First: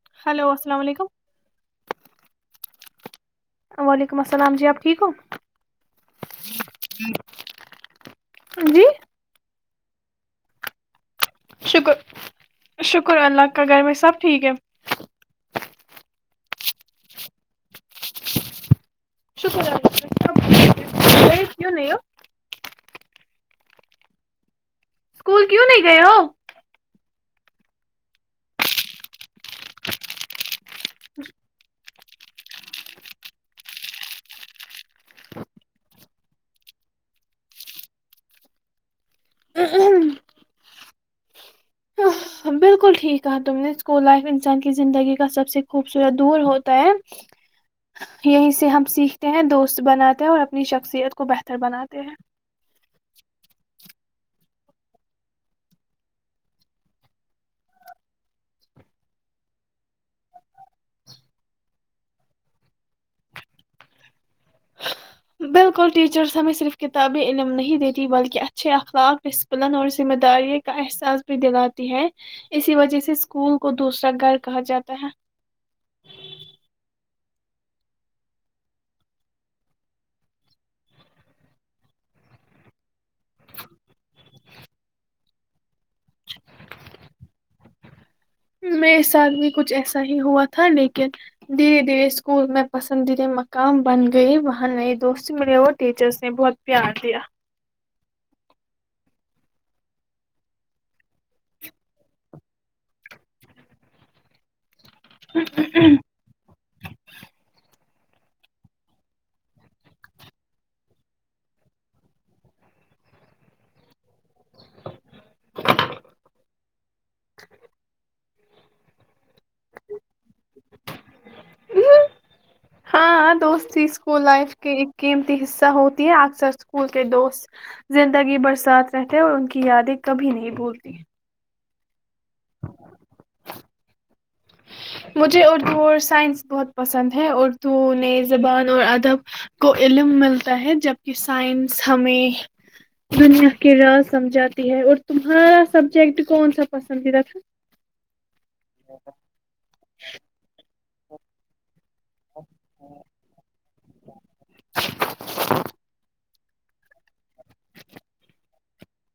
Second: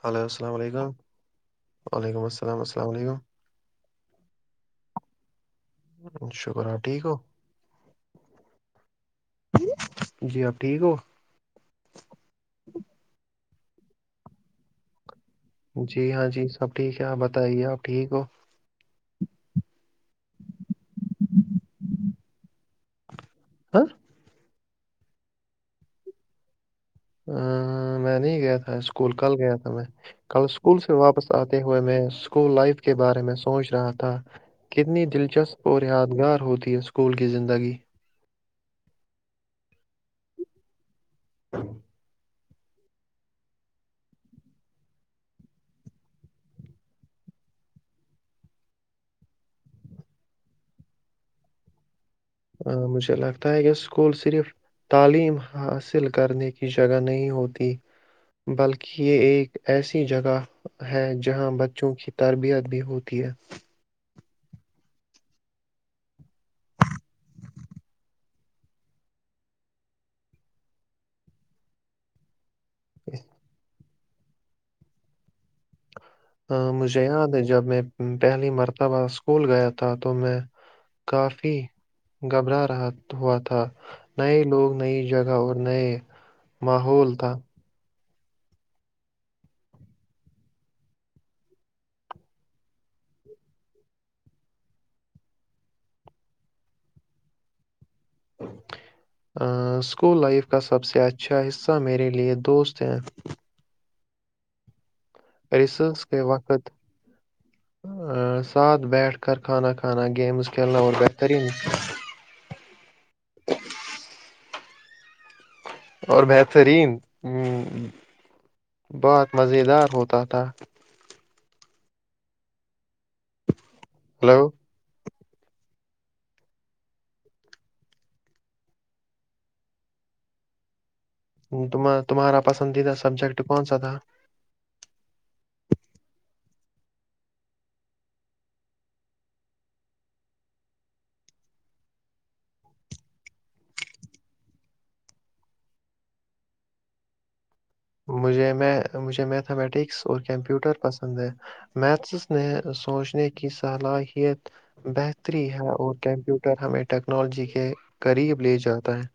Hello السلام علیکم وعلیکم السلام السلام علیکم وعلیکم السلام جی آپ ٹھیک ہو شکر ہ ٹھیک ہو جی جی آپ ٹھیک ہو شکر شکر اللہ کا گھر میں سب ٹھیک ہے جی ہاں جی سب ٹھیک ہے آپ بتائیے آپ ٹھیک ہو شکرہ ر کرسم کی نا یہ ہ اسکول کیوں نہیں گئے ہو ہ میں نہیں گیا تھا اسکول کل گیا تھا میں کل اسکول سے واپس آتے ہوئے میں اسکول لائف کے بارے میں سوچ رہا تھا کتنی دلچسپ اور یادگار ہوتی ہے اسکول کی زندگی ہ بالکل ٹھیک کہا تم نے اسکول لائف انسان کی زندگی کا سب سے خوبصورت دور ہوتا ہے یہیں سے ہم سیکھتے ہیں دوست بناتے ہیں اور اپنی شخصیت کو بہتر بناتے ہیں مجھے لگتا ہے کہ اسکول صرف تعلیم حاصل کرنے کی جگہ نہیں ہوتی بلکہ یہ ایک ایسی جگہ ہے جہاں بچوں کی تربیت بھی ہوتی ہے بالکل ٹیچرس ہمیں صرف کتابی علم نہیں دیتی بلکہ اچھے اخلاق ڈسپلن اور ذمہ داری کا احساس بھی دلاتی ہے اسی وجہ سے اسکول کو دوسرا گھر کہا جاتا ہے مجھے یاد ہے جب میں پہلی مرتبہ اسکول گیا تھا تو میں کافی گھبرا رہا ہوا تھا نئے لوگ نئی جگہ اور نئے محول تھا میرے ساتھ بھی کچھ ایسا ہی ہوا تھا لیکن دھیرے دھیرے اسکول میں پسندیدہ مقام بن گئی وہاں نئے دوست ملے اور ٹیچرس نے بہت پیار دیا سکول لائف کا سب سے اچھا حصہ میرے لیے دوست ہیں ریسرچ کے وقت ساتھ بیٹھ کر کھانا کھانا گیمز کھیلنا اور بہترین اور بہترین ا بہت مزیدار ہوتا تھا ہاںاں دوست [inaudible] اسی اسکول ہلو لائف کے ایک قیمتی حصہ ہوتی ہے اکثر اسکول کے دوست زندگی برساتھ رہتے ہیں اور ان کی یادیں کبھی نہیں بھولتی تمہارا پسندیدہ سبجیکٹ کون سا تھا [inaudible] مجھے اردو اور سائنس بہت پسند ہے اردو نئے زبان اور ادب کو علم ملتا ہے جبک سائنس ہمیں دنیا کے راز سمجھاتی ہے اور تمہارا سبجیکٹ کون سا پسندیدہ تھا مجھے [inaudible] میں مجھے میتھمیٹکس اور کمپیوٹر پسند انند [inaudible] میتھس نے سوچنے کی صلاحیت بہتری ہے اور کمپیو [inaudible] ٹر ہمیں ٹیکنالوجی کے قریب لے جاتا ہے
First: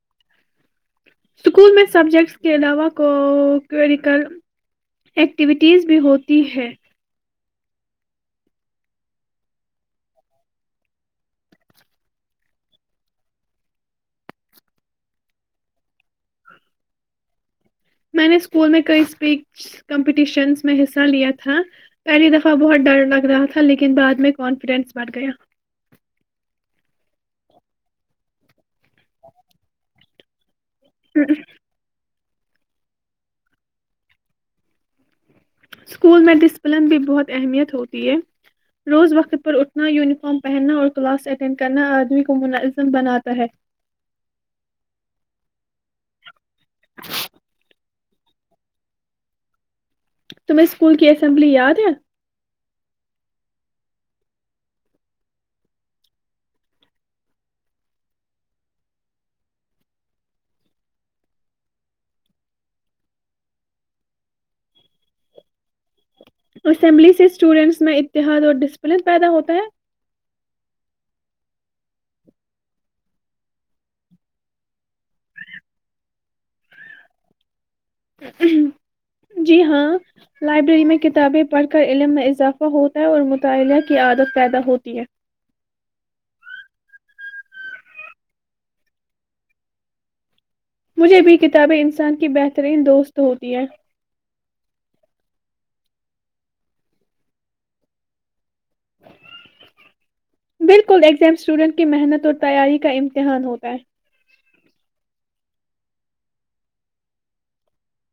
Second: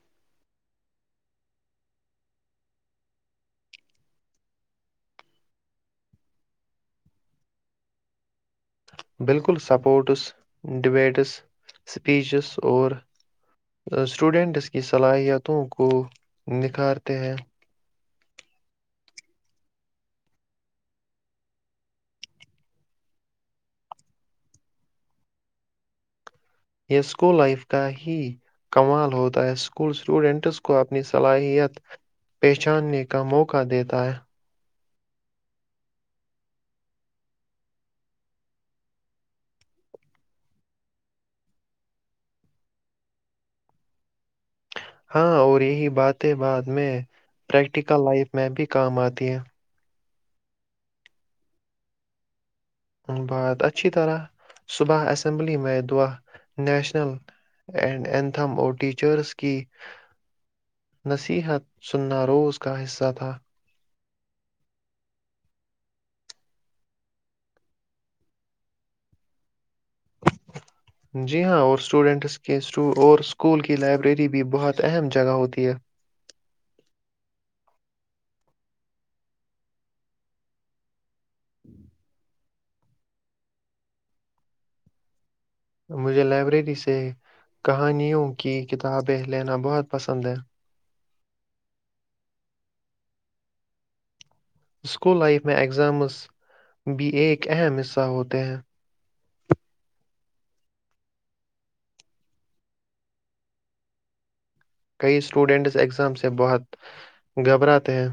اسکول میں سبجیکٹس کے علاوہ کوکوریکل ایکٹیویٹیز بھی ہوتی ہیں بالکل سپورٹس ڈبیٹس اسپیچس اور اسٹوڈنٹس کی صلاحیتوں کو نکھارتے ہیں میں نے اسکول میں کئی اسپیچ کمپٹیشنس میں حصہ لیا تھا پہلی دفعہ بہت ڈر لگ رہا تھا لیکن بعد میں کانفیڈینس بڑھ گیا یہ اسکول لائف کا ہی کمال ہوتا ہے اسکول اسٹوڈنٹس کو کو اپنی صلاحیت پہچاننے کا موقع دیتا ہے اسکول میں ڈسپلن بھی بہت اہمیت ہوتی ہے روز وقت پر اٹھنا یونیفارم پہننا اور کلاس اٹینڈ کرنا آدمی کو منظم بناتا ہے ہاں اور یہی باتیں بات میں پریکٹیکل لائف میں بھی کام آتی ہے تمہے اسکول کی اسمبلی یاد ہے نصیحت سنا روز کا حصہ تھا اسمبلی سے اسٹوڈینٹس میں اتحاد اور ڈسپلن پیدا ہوتا ہے جی ہاں اور اسٹوڈینٹس کے اور اسکول کی لائبریری بھی بہت اہم جگہ ہوتی ہے جی ہاں لائبریری میں کت کتابیں پڑھ کر علم میں اضافہ ہوتا ہے اور مطالعہ کی عادت پیدا ہوتی ہے مجھے لائبریری سے کہانیوں کی کتابیں لینا بہت پسند ہے مجھے بھی کتابیں انسان کی بہترین دوست ہوتی ہے اسکول لائف میں ایگزامس بھی ایک اہم حصہ ہوتے ہیں بالکل ایگزام اسٹوڈنٹ کی محنت اور تیاری کا امتحان ہوتا ہے کئی اسٹوڈنٹس ایگزام سے بہت گھبراتے ہیں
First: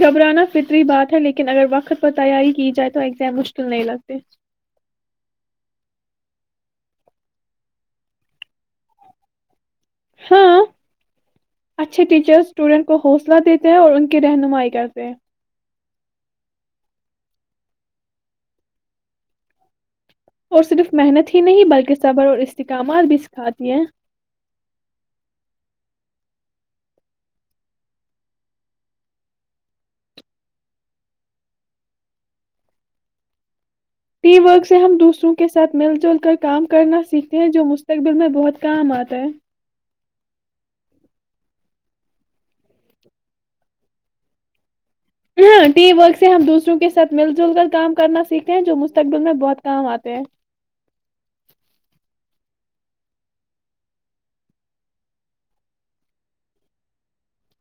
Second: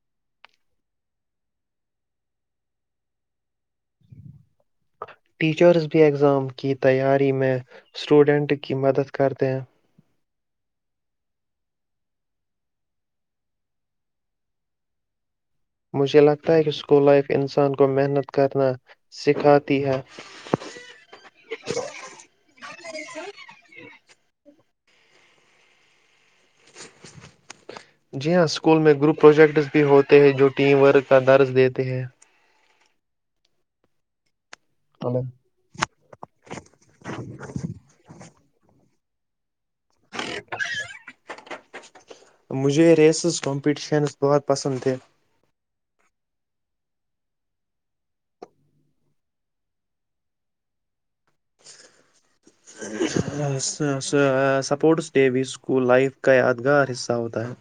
گھبرانا فطری بات ہے لیکن اگر وقت پر تیاری کی جائے تو ایگزام مشکل نہیں لگتے ٹیچرز بھی ایگزام کی تیاری میں سٹوڈنٹ کی مدد کرتے ہیں ہاں اچھے ٹیچر اسٹوڈینٹ کو حوصلہ دیتے ہیں اور ان کی رہنمائی کرتے ہیں مجھے لگتا ہے کہ اسکول لائف انسان کو محنت کرنا سکھاتی ہے اور صرف محنت ہی نہیں بلکہ صبر اور استحکامات بھی سکھاتی ہیں جی ہاں اسکول میں گروپ پروجیکٹس بھی ہوتے ہیں جو ٹیم ورک کا درز دیتے ہیں ٹی وکس سے ہم ہلو دوسروں کے ساتھ مل جل کر کام کرنا سیکھتے ہیں جو مستقبل میں بہت کام آتا تے ج مجھے ریسز کمپٹیشنز بہت پسند تھے ہ ٹیم ورک سے ہم دوسروں کے ساتھ مل جل کر کام کرنا سیکھتے ہیں جو مستقبل میں بہت کام آتے ہیں سپورٹس ڈے بھی اسکول لائف کا یادگار حصہ ہوتا ہے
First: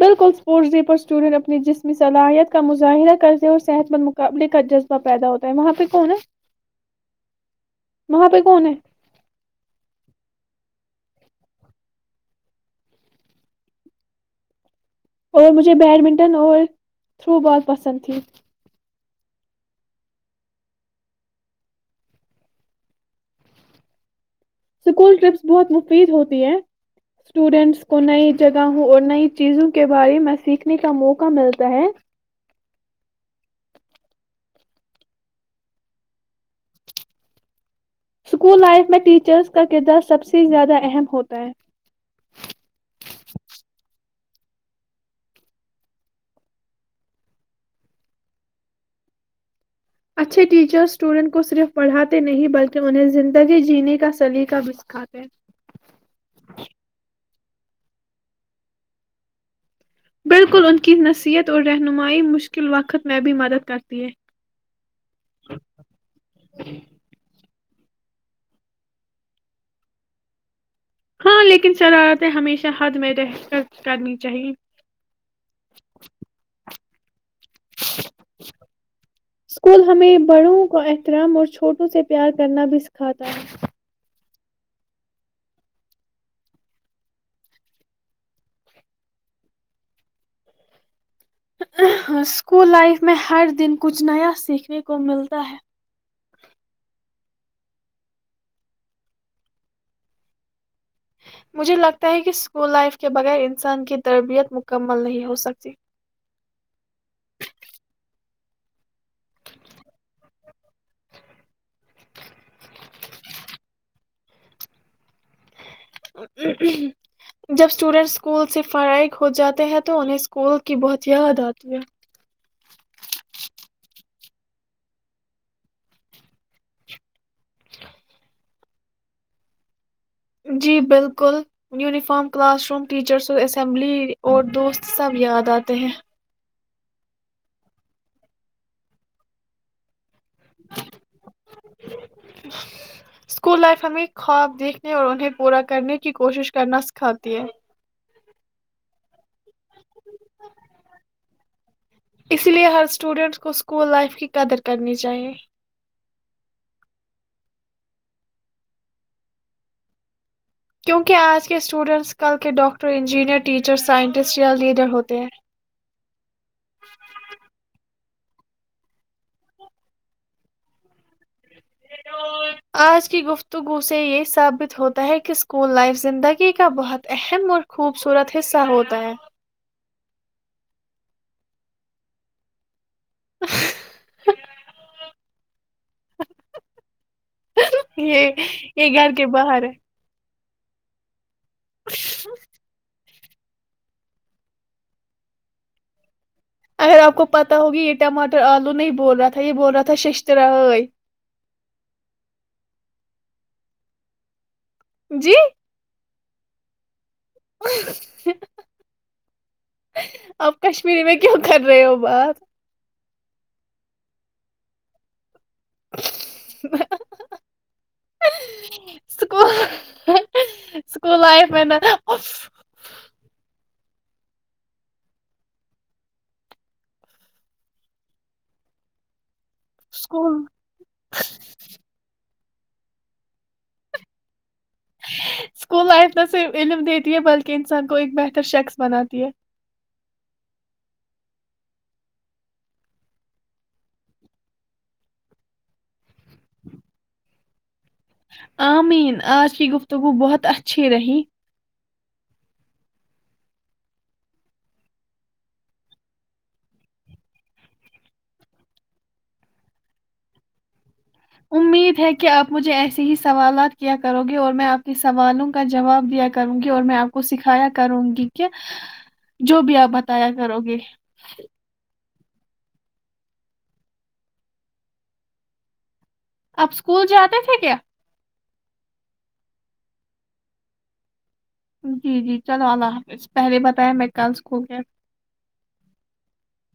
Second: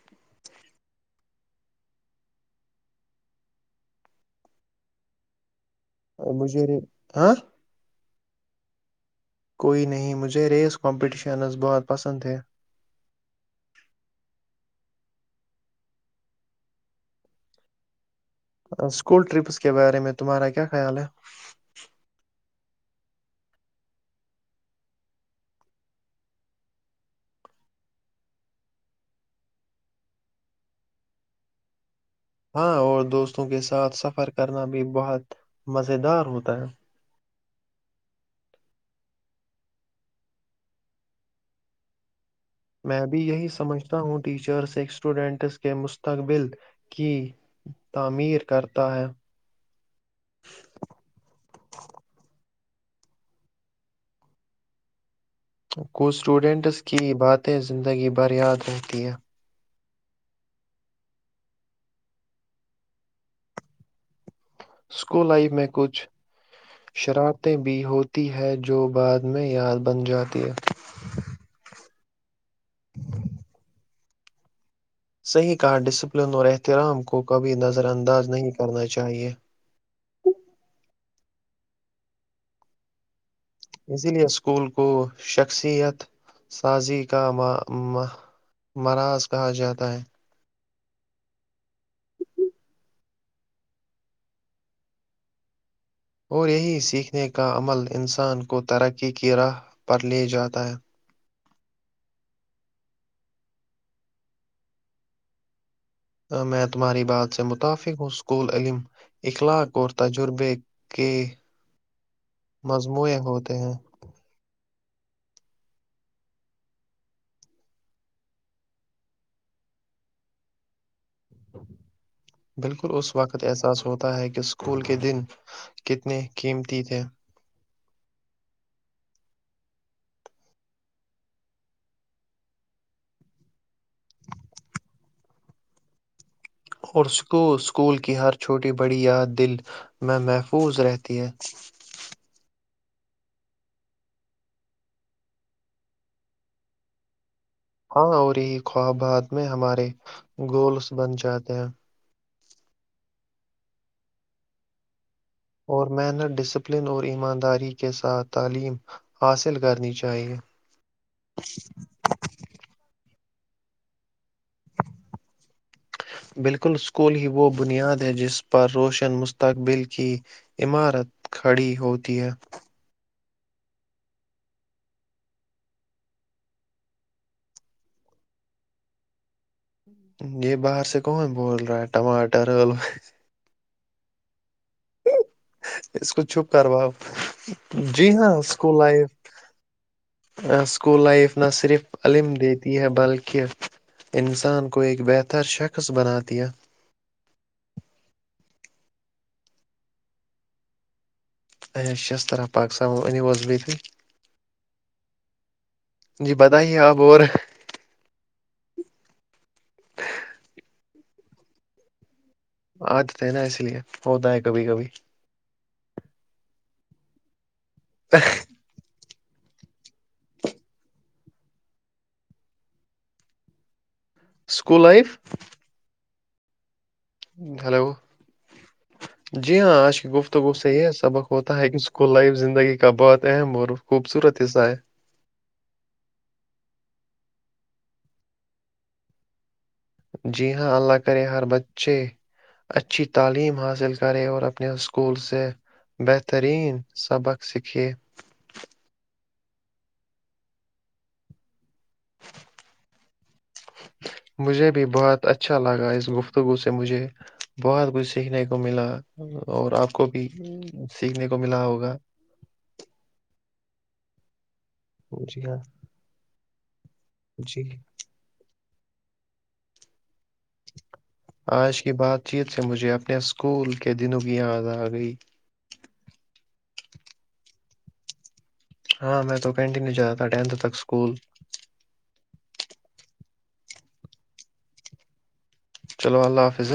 بالکل اسپورٹس ڈے پر اسٹوڈینٹ اپنی جسمی صلاحیت کا مظاہرہ کرتے ہیں اور صحت مند مقابلے کا جذبہ پیدا ہوتا ہے وہاں پہ کون مجری ہاں ماں پائی کون ہے کوئی نہیں مجھے ریس کمپٹیشنز بہت پسند تھے اور مجھے بیڈمنٹن اور تھرو بال پسند تھی اسکول ٹرپس کے بارے میں تمہارا کیا خیال ہے؟ اسکول ٹرپس بہت مفید ہوتی ہے اسٹوڈینٹس کو نئی جگہوں اور نئی چیزوں کے بارے میں سیکھنے کا موقع ملتا ہے ہاں اور دوستوں کے ساتھ سفر کرنا بھی بہت مزیدار ہوتا ہے اسکول لائف میں ٹیچرز کا کردار سب سے زیادہ اہم ہوتا ہے میں بھی یہی سمجھتا ہوں ٹیچرز ایک اسٹوڈنٹس کے مستقبل کی تعمیر کرتا ہے اچھے ٹیچر اسٹوڈنٹ کو صرف پڑھاتے نہیں بلکہ انہیں زندگی جینے کا سلیقہ بھی سکھاتے کچھ اسٹوڈنٹس کی باتیں زندگی بریاد رہتی ہے بالکل ان کی نصیحت اور رہنمائی مشکل وقت میں بھی مدد کرتی ہے اسکول لائف میں کچھ شراب بھی ہوتی ہے جو بعد میں یاد بن جاتی ہے ہاں لیکن شرارت ہے ہمیشہ ھ حد میں ر کرنی چاہیے صح کہا ڈسپلن ہو رہتے تلام کو کبھی نظر انداز نہیں کرنا چاہیے احترم اور چھوٹوں سے پیار کرنا بھی سکھاتا ہےوں اسی لیئے اسکول کو شخصیت سازی کا مراض کہا جاتا ہے اسکول لائف میں ہر دن کچھ نیا سیکھنے کو ملتا ہے اور یہی سیکھنے کا عمل انسان کو ترقی کی راہ پر لے جاتا ہے مجھے لگتا ہے کہ اسکول لائف کے بغیر انسان کی تربیت مکمل نہیں ہو سکتی میں تمہاری بات سے متفق ہوں اسکول علم اخلاق اور تجربے کے مجموع ہوتے ہیں جب اسٹوڈینٹ اسکول سے فرائغ ہو جاتے ہیں تو انہیں اسکول کی بہت یاد آتی ہے بالکل اس وقت احساس ہوتا ہے کہ اسکول کے دن کتنے قیمتی تھے جی بالکل یونیفارم کلاس روم ٹیچرس اور اسمبلی اور دوست سب یاد آتے ہیں اور اسک اسکول کی ہر چھوٹی بڑی یاد دل میں محفوظ رہتی ہے اسکول لائف ہمیں خواب دیکھنے اور انہیں پورا کرنے کی کوشش کرنا سکھاتی ہے اور یہی خوابات میں ہمارے گولس بن جاتے ہیں اسی لیے ہر اسٹوڈینٹ کو اسکول لائف کی قدر کرنی چاہیے اور محنت ڈسپلن اور ایمانداری کے ساتھ تعلیم حاصل کرنی چاہیئے کیونکہ آج کے اسٹوڈینٹس کل کے ڈاکٹر جیننیئر ٹیچرس سائن بالکل اسکول ہی وہ بنیاد جس پر روشن مستقبل کی عمارت کھڑی ہوتی ہے تو گوسے یہ ثابت ہوتا ہے کہ اسکول لائف زندگی کا بہت اہم اور خوبصورت حصہ ہوتا ہے یہ باہر سے کون بول رہا ہے ٹماٹر آلو اس کو چھپ کرواؤ جی یہ ہاں اسکول یہ لائف گھر کے باہر ہے اسکول لائف نہ صرف علم دیتی ہے بلکہ کہ انسان کو ایک بہتر شخص بناتا [inaudible] اگر آپ کو پتا ہوگی یہ ٹماٹر [inaudible] آلو نہیں بول رہا تھا یہ بول رہا تھا ششتر [inaudible] ای شیست طرہ پاکستان انیو بی [inaudible] جی جی بتائیے آپ اور اپ کشمیری میں [inaudible] کیوں کر رہے ہو بات [inaudible] آ جتے نا اس لیے ہوتا ہے کبھی کبھی [inaudible] [inaudible] [inaudible] اسک اسکول لائف میں [inaudible] اسکول لائف [inaudible] ہلو [inaudible] جی ہاں آج کی گفتگوت سے یہ ہے سبق ہوتا ہے اسکول لائفگی [inaudible] کبت ہے خوبصورت حصہ ہے اسکول لائف تو سے فلم [inaudible] ہے بلکہ انسان کو ایک بہتر شخص بناتی ہے [inaudible] جی ہاں اللہ کرے ہر بچے اچھی تعلیم حاصل کرے اور اپنے اسکول سے بہترین سبق سیکھے آمین آج کی گفتگو بہت اچھی رہی مجھے بھی بہت اچھا لگا اس گفتگو سے مجھے بہت کچھ سیکھنے کو ملا اور آپ کو بھی [inaudible] ملا ہوگا امید ہے کہ آپ مجھے ایسے ہی سوالات کیا کرو گی اور میں [inaudible] کہ جی سوالوں ہاں کا جواب دیا کروں گی اور میں آپ [inaudible] کو سکھایا جی کروں گی کہ جو بھی آپ م [unintelligible] یا کرو گے [unintelligible] آج کی بات چیت سے مجھے اپنے اسکول کے دنوں کی یاد آ گئی اپ اسکول جاتے تھے کیا ہاں میں تو کنٹینیو ج رہا تھا ٹینتھ تک اسکول [unintelligible] جی جی چلو اللہ حافظ پہلے بتایا میں کلس کو گیا [unintelligible] چلو اللہ حافظ